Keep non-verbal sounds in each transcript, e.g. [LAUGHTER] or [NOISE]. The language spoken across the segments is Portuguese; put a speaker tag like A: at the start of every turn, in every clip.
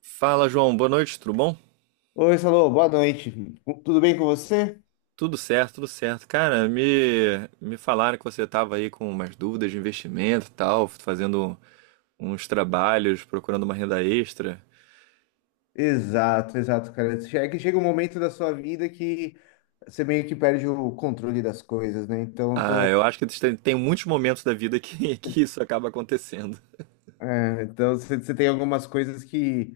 A: Fala, João. Boa noite, tudo bom?
B: Oi, Salô, boa noite. Tudo bem com você?
A: Tudo certo, tudo certo. Cara, me falaram que você estava aí com umas dúvidas de investimento e tal, fazendo uns trabalhos, procurando uma renda extra.
B: Exato, exato, cara. É que chega um momento da sua vida que você meio que perde o controle das coisas, né? Então, eu
A: Ah,
B: tô,
A: eu acho que tem muitos momentos da vida que, [LAUGHS] que isso acaba acontecendo.
B: é, então você tem algumas coisas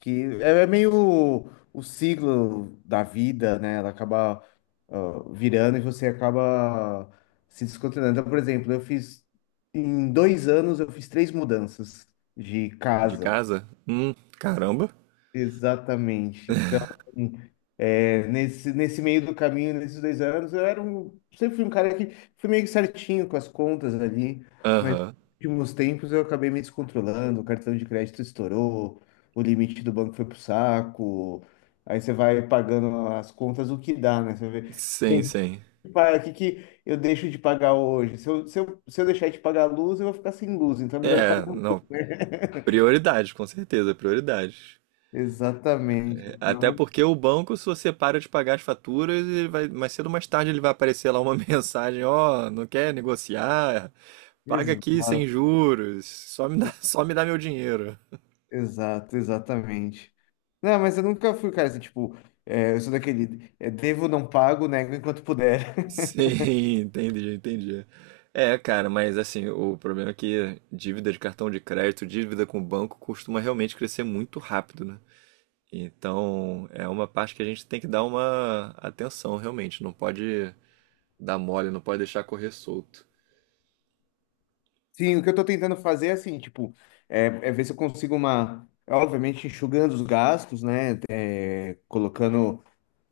B: que é meio o ciclo da vida, né? Ela acaba, ó, virando e você acaba se descontrolando. Então, por exemplo, eu fiz, em 2 anos, eu fiz 3 mudanças de
A: De
B: casa.
A: casa? Caramba.
B: Exatamente. Então, hum, é, nesse meio do caminho, nesses 2 anos, sempre fui um cara que fui meio que certinho com as contas ali, mas nos
A: Aham.
B: últimos tempos eu acabei me descontrolando, o cartão de crédito estourou, o limite do banco foi pro saco, aí você vai pagando as contas o que dá, né? Você vê,
A: Sim,
B: bem,
A: sim.
B: pá, o que que eu deixo de pagar hoje? Se eu deixar de pagar a luz, eu vou ficar sem luz, então é melhor eu
A: É,
B: pagar.
A: não.
B: [LAUGHS]
A: Prioridade, com certeza, prioridade.
B: Exatamente.
A: Até
B: Então,
A: porque o banco, se você para de pagar as faturas, ele vai, mais cedo ou mais tarde ele vai aparecer lá uma [LAUGHS] mensagem, ó, não quer negociar? Paga aqui sem
B: exato.
A: juros, só me dá, [LAUGHS] só me dá meu dinheiro.
B: Exato, exatamente. Não, mas eu nunca fui, cara, assim, tipo, é, eu sou daquele, é, devo, não pago, nego enquanto puder. [LAUGHS]
A: Sim, entendi, entendi. É, cara, mas assim, o problema é que dívida de cartão de crédito, dívida com o banco, costuma realmente crescer muito rápido, né? Então, é uma parte que a gente tem que dar uma atenção, realmente. Não pode dar mole, não pode deixar correr solto.
B: Sim, o que eu tô tentando fazer é assim, tipo, é ver se eu consigo uma, obviamente enxugando os gastos, né, colocando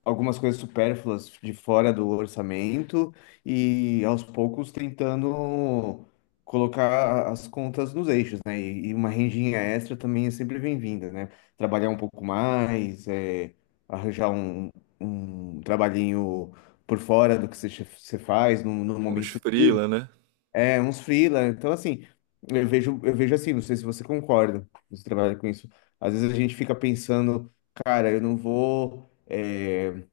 B: algumas coisas supérfluas de fora do orçamento e aos poucos tentando colocar as contas nos eixos, né? E uma rendinha extra também é sempre bem-vinda, né? Trabalhar um pouco mais, é, arranjar um, um trabalhinho por fora do que você faz no
A: Uns
B: momento livre.
A: freela, né?
B: É, uns freela. Então, assim, eu vejo assim, não sei se você concorda, você trabalha com isso. Às vezes a gente fica pensando, cara, eu não vou. É,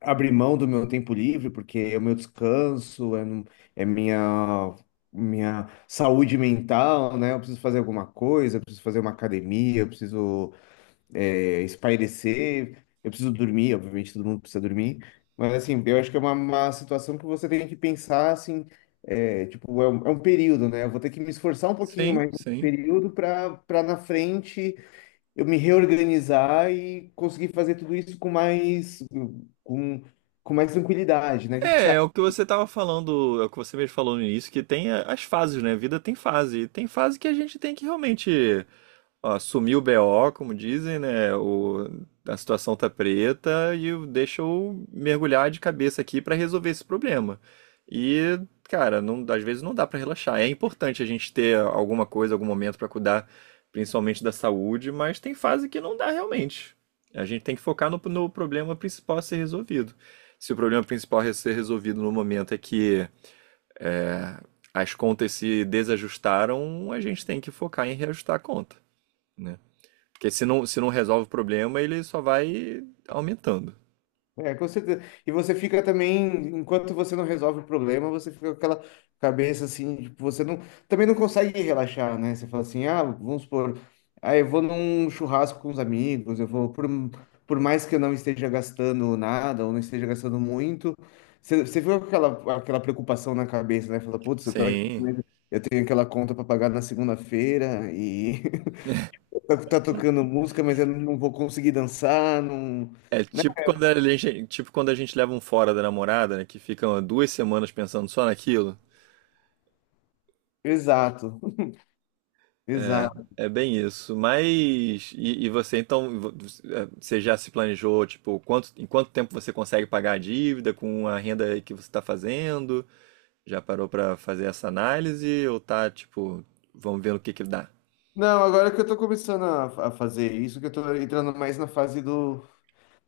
B: abrir mão do meu tempo livre, porque é o meu descanso, é minha, minha saúde mental, né? Eu preciso fazer alguma coisa, eu preciso fazer uma academia, eu preciso é, espairecer, eu preciso dormir, obviamente todo mundo precisa dormir, mas assim, eu acho que é uma situação que você tem que pensar assim, é, tipo, é um período, né? Eu vou ter que me esforçar um pouquinho
A: Sim,
B: mais nesse
A: sim.
B: período para na frente eu me reorganizar e conseguir fazer tudo isso com, com mais tranquilidade, né? O que que você
A: É, é o que você tava falando, é o que você mesmo falou no início, que tem as fases, né? A vida tem fase. E tem fase que a gente tem que realmente. Ó, sumiu o BO, como dizem, né? O, a situação tá preta e o- deixa eu mergulhar de cabeça aqui para resolver esse problema. E, cara, às vezes não dá para relaxar. É importante a gente ter alguma coisa, algum momento para cuidar, principalmente da saúde, mas tem fase que não dá realmente. A gente tem que focar no, no problema principal a ser resolvido. Se o problema principal a ser resolvido no momento é que é, as contas se desajustaram, a gente tem que focar em reajustar a conta, né? Porque se não resolve o problema, ele só vai aumentando.
B: É, com certeza. E você fica também, enquanto você não resolve o problema, você fica com aquela cabeça assim, tipo, você não, também não consegue relaxar, né? Você fala assim, ah, vamos supor, ah, eu vou num churrasco com os amigos, eu vou, por mais que eu não esteja gastando nada, ou não esteja gastando muito, você fica com aquela, aquela preocupação na cabeça, né? Fala, putz, eu tô aqui,
A: Sim.
B: né? Eu tenho aquela conta para pagar na segunda-feira e [LAUGHS] tá, tá tocando música, mas eu não vou conseguir dançar, não...
A: É
B: né?
A: tipo quando a gente, tipo quando a gente leva um fora da namorada, né? Que ficam duas semanas pensando só naquilo.
B: Exato.
A: É,
B: Exato.
A: é bem isso. Mas. E você então. Você já se planejou, tipo, quanto, em quanto tempo você consegue pagar a dívida com a renda que você está fazendo? Já parou pra fazer essa análise? Ou tá, tipo, vamos ver o que que dá?
B: Não, agora que eu tô começando a fazer isso, que eu tô entrando mais na fase do,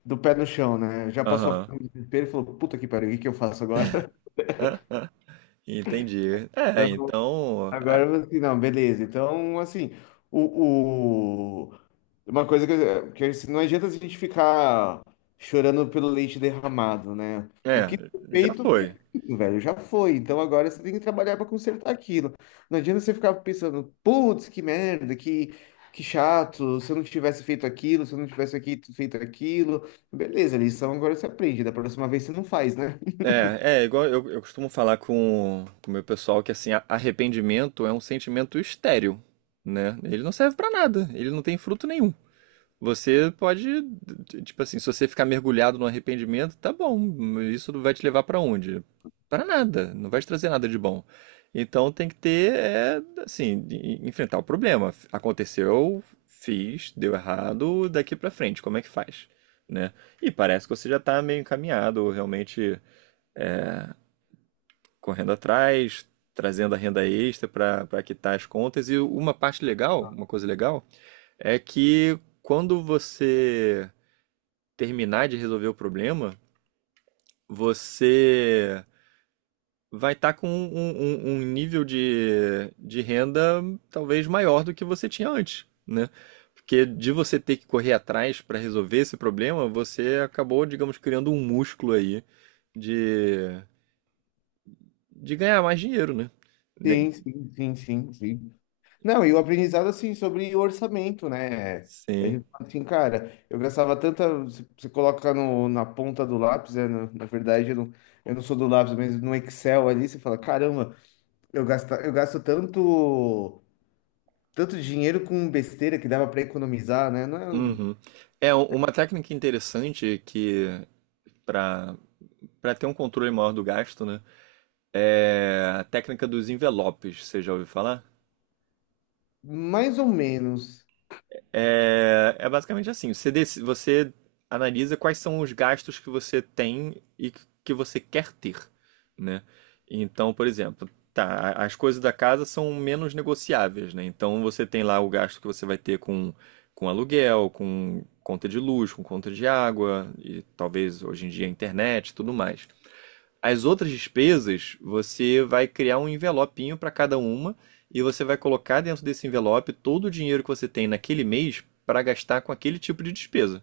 B: do pé no chão, né? Já passou a
A: Aham.
B: fase do desespero e falou, puta que pariu, o que que eu faço agora? [LAUGHS]
A: Ah, ah. Entendi. É,
B: Então,
A: então.
B: agora eu falei assim, não, beleza. Então, assim, o, o- uma coisa que, não adianta a gente ficar chorando pelo leite derramado, né? O que
A: É,
B: foi
A: já
B: feito,
A: foi.
B: o velho já foi, então agora você tem que trabalhar para consertar aquilo. Não adianta você ficar pensando, putz, que merda, que chato, se eu não tivesse feito aquilo, se eu não tivesse aqui feito aquilo. Beleza, lição agora você aprende, da próxima vez você não faz, né?
A: É, é igual eu costumo falar com o meu pessoal que assim, arrependimento é um sentimento estéril, né? Ele não serve pra nada, ele não tem fruto nenhum. Você pode, tipo assim, se você ficar mergulhado no arrependimento, tá bom, isso não vai te levar pra onde? Pra nada, não vai te trazer nada de bom. Então tem que ter, é, assim, enfrentar o problema. Aconteceu, fiz, deu errado, daqui pra frente, como é que faz? Né? E parece que você já tá meio encaminhado, realmente correndo atrás, trazendo a renda extra pra para quitar as contas. E uma parte legal, uma coisa legal, é que quando você terminar de resolver o problema, você vai estar com um nível de renda talvez maior do que você tinha antes, né? Porque de você ter que correr atrás para resolver esse problema, você acabou, digamos, criando um músculo aí de, de ganhar mais dinheiro, né? Ne-
B: Sim, sim, sim, sim, sim. Não, e o aprendizado, assim, sobre orçamento, né? A
A: Sim.
B: gente fala assim, cara, eu gastava tanta. Você coloca no, na ponta do lápis, né? Na verdade, eu não sou do lápis, mas no Excel ali, você fala, caramba. Eu gasto tanto, tanto dinheiro com besteira que dava para economizar, né? Não é-
A: Uhum. É uma técnica interessante que para para ter um controle maior do gasto, né? É, a técnica dos envelopes, você já ouviu falar?
B: mais ou menos.
A: É, é basicamente assim: você, você analisa quais são os gastos que você tem e que você quer ter, né? Então, por exemplo, tá, as coisas da casa são menos negociáveis, né? Então você tem lá o gasto que você vai ter com aluguel, com conta de luz, com conta de água, e talvez hoje em dia internet e tudo mais. As outras despesas, você vai criar um envelopinho para cada uma e você vai colocar dentro desse envelope todo o dinheiro que você tem naquele mês para gastar com aquele tipo de despesa.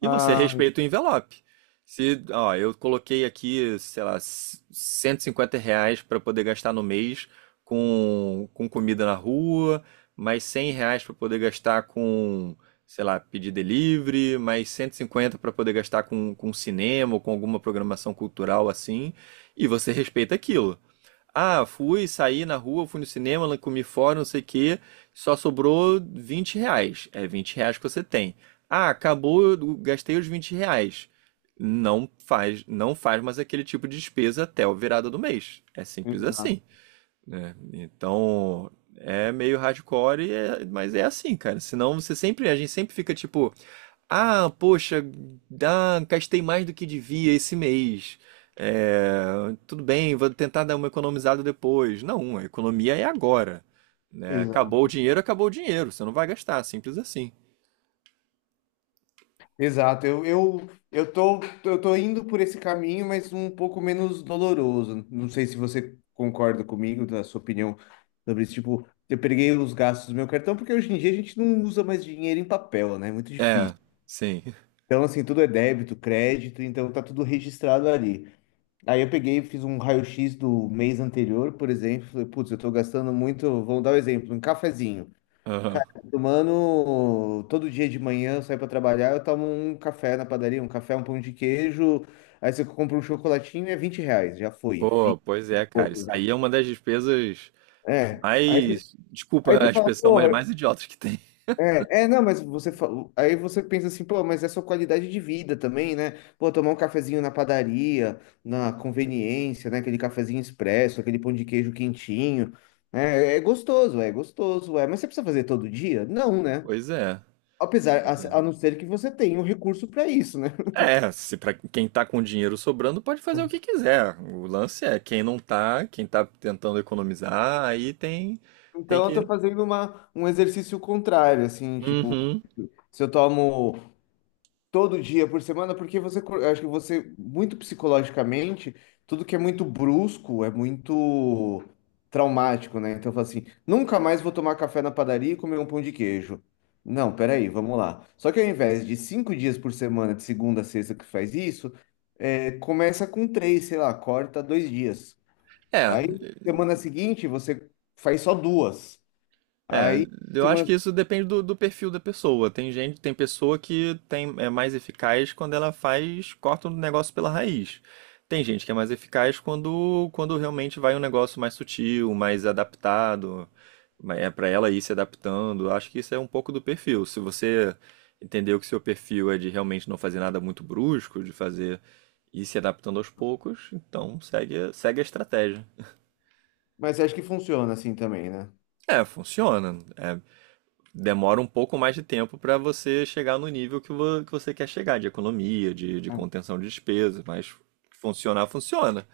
A: E você
B: Ah,
A: respeita o envelope. Se, ó, eu coloquei aqui, sei lá, 150 reais para poder gastar no mês com comida na rua, mais 100 reais para poder gastar com, sei lá, pedir delivery, mais 150 para poder gastar com cinema ou com alguma programação cultural assim, e você respeita aquilo. Ah, fui, saí na rua, fui no cinema, lá comi fora, não sei o quê. Só sobrou 20 reais. É 20 reais que você tem. Ah, acabou, eu gastei os 20 reais. Não faz, não faz mais aquele tipo de despesa até a virada do mês. É simples
B: exato,
A: assim, né? Então, é meio hardcore, e mas é assim, cara. Senão você sempre, a gente sempre fica tipo, ah, poxa, ah, gastei mais do que devia esse mês. É, tudo bem, vou tentar dar uma economizada depois. Não, a economia é agora, né? Acabou o
B: exato.
A: dinheiro, acabou o dinheiro. Você não vai gastar, simples assim.
B: Exato. Eu tô indo por esse caminho, mas um pouco menos doloroso. Não sei se você concorda comigo, da sua opinião sobre isso. Tipo, eu peguei os gastos do meu cartão, porque hoje em dia a gente não usa mais dinheiro em papel, né? É muito
A: É,
B: difícil.
A: sim. [LAUGHS]
B: Então, assim, tudo é débito, crédito, então tá tudo registrado ali. Aí eu peguei, fiz um raio-x do mês anterior, por exemplo. Falei, putz, eu tô gastando muito. Vamos dar um exemplo: um cafezinho.
A: Aham.
B: Cara, eu tô tomando todo dia de manhã, eu saio pra trabalhar, eu tomo um café na padaria, um café, um pão de queijo. Aí você compra um chocolatinho, é 20 reais. Já foi,
A: Pô,
B: 20
A: pois
B: e
A: é, cara. Isso aí é
B: pouco.
A: uma das despesas
B: É.
A: mais.
B: Aí
A: Desculpa a
B: você fala,
A: expressão, mas
B: porra,
A: mais idiotas que tem. [LAUGHS]
B: Não, mas aí você pensa assim, pô, mas é sua qualidade de vida também, né? Pô, tomar um cafezinho na padaria, na conveniência, né? Aquele cafezinho expresso, aquele pão de queijo quentinho, né? É gostoso, é gostoso, é. Mas você precisa fazer todo dia? Não, né?
A: Pois é.
B: Apesar,
A: Pois é.
B: a não ser que você tenha um recurso para isso, né? [LAUGHS]
A: É, se para quem tá com dinheiro sobrando pode fazer o que quiser. O lance é quem não tá, quem tá tentando economizar, aí tem
B: Então eu tô
A: que.
B: fazendo um exercício contrário, assim, tipo,
A: Uhum.
B: se eu tomo todo dia por semana, porque acho que você, muito psicologicamente, tudo que é muito brusco é muito traumático, né? Então, eu falo assim, nunca mais vou tomar café na padaria e comer um pão de queijo. Não, peraí, vamos lá. Só que ao invés de 5 dias por semana, de segunda a sexta, que faz isso, é, começa com três, sei lá, corta 2 dias.
A: É,
B: Aí, semana seguinte, você faz só duas.
A: É,
B: Aí,
A: eu acho
B: semana...
A: que isso depende do, do perfil da pessoa. Tem gente, tem pessoa que tem, é mais eficaz quando ela faz, corta um negócio pela raiz. Tem gente que é mais eficaz quando, quando realmente vai um negócio mais sutil, mais adaptado, é para ela ir se adaptando. Acho que isso é um pouco do perfil. Se você entendeu que seu perfil é de realmente não fazer nada muito brusco, de fazer ir se adaptando aos poucos, então segue, segue a estratégia.
B: Mas acho que funciona assim também, né?
A: É, funciona. É, demora um pouco mais de tempo para você chegar no nível que, que você quer chegar, de economia, de contenção de despesas, mas funcionar, funciona.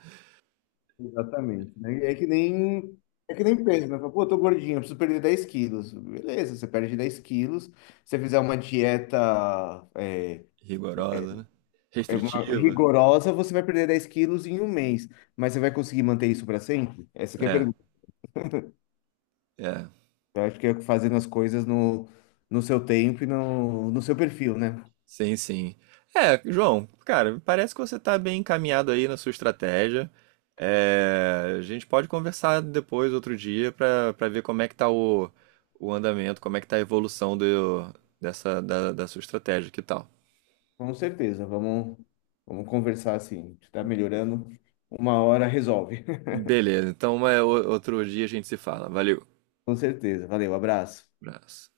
B: Exatamente, né? É que nem peso, né? Fala, pô, eu tô gordinho, eu preciso perder 10 quilos. Beleza, você perde 10 quilos. Se você fizer uma dieta é,
A: Rigorosa, né? Restritiva.
B: rigorosa, você vai perder 10 quilos em um mês. Mas você vai conseguir manter isso para sempre? Essa que é a
A: É,
B: pergunta.
A: é.
B: Eu acho que é fazendo as coisas no seu tempo e no seu perfil, né?
A: Sim, sim. É, João, cara, parece que você tá bem encaminhado aí na sua estratégia. É, a gente pode conversar depois, outro dia, para ver como é que tá o andamento, como é que tá a evolução dessa, da sua estratégia, que tal?
B: Com certeza, vamos, vamos conversar assim. Tá melhorando, uma hora resolve. [LAUGHS]
A: Beleza, então é, outro dia a gente se fala. Valeu.
B: Com certeza. Valeu, abraço.
A: Abraço.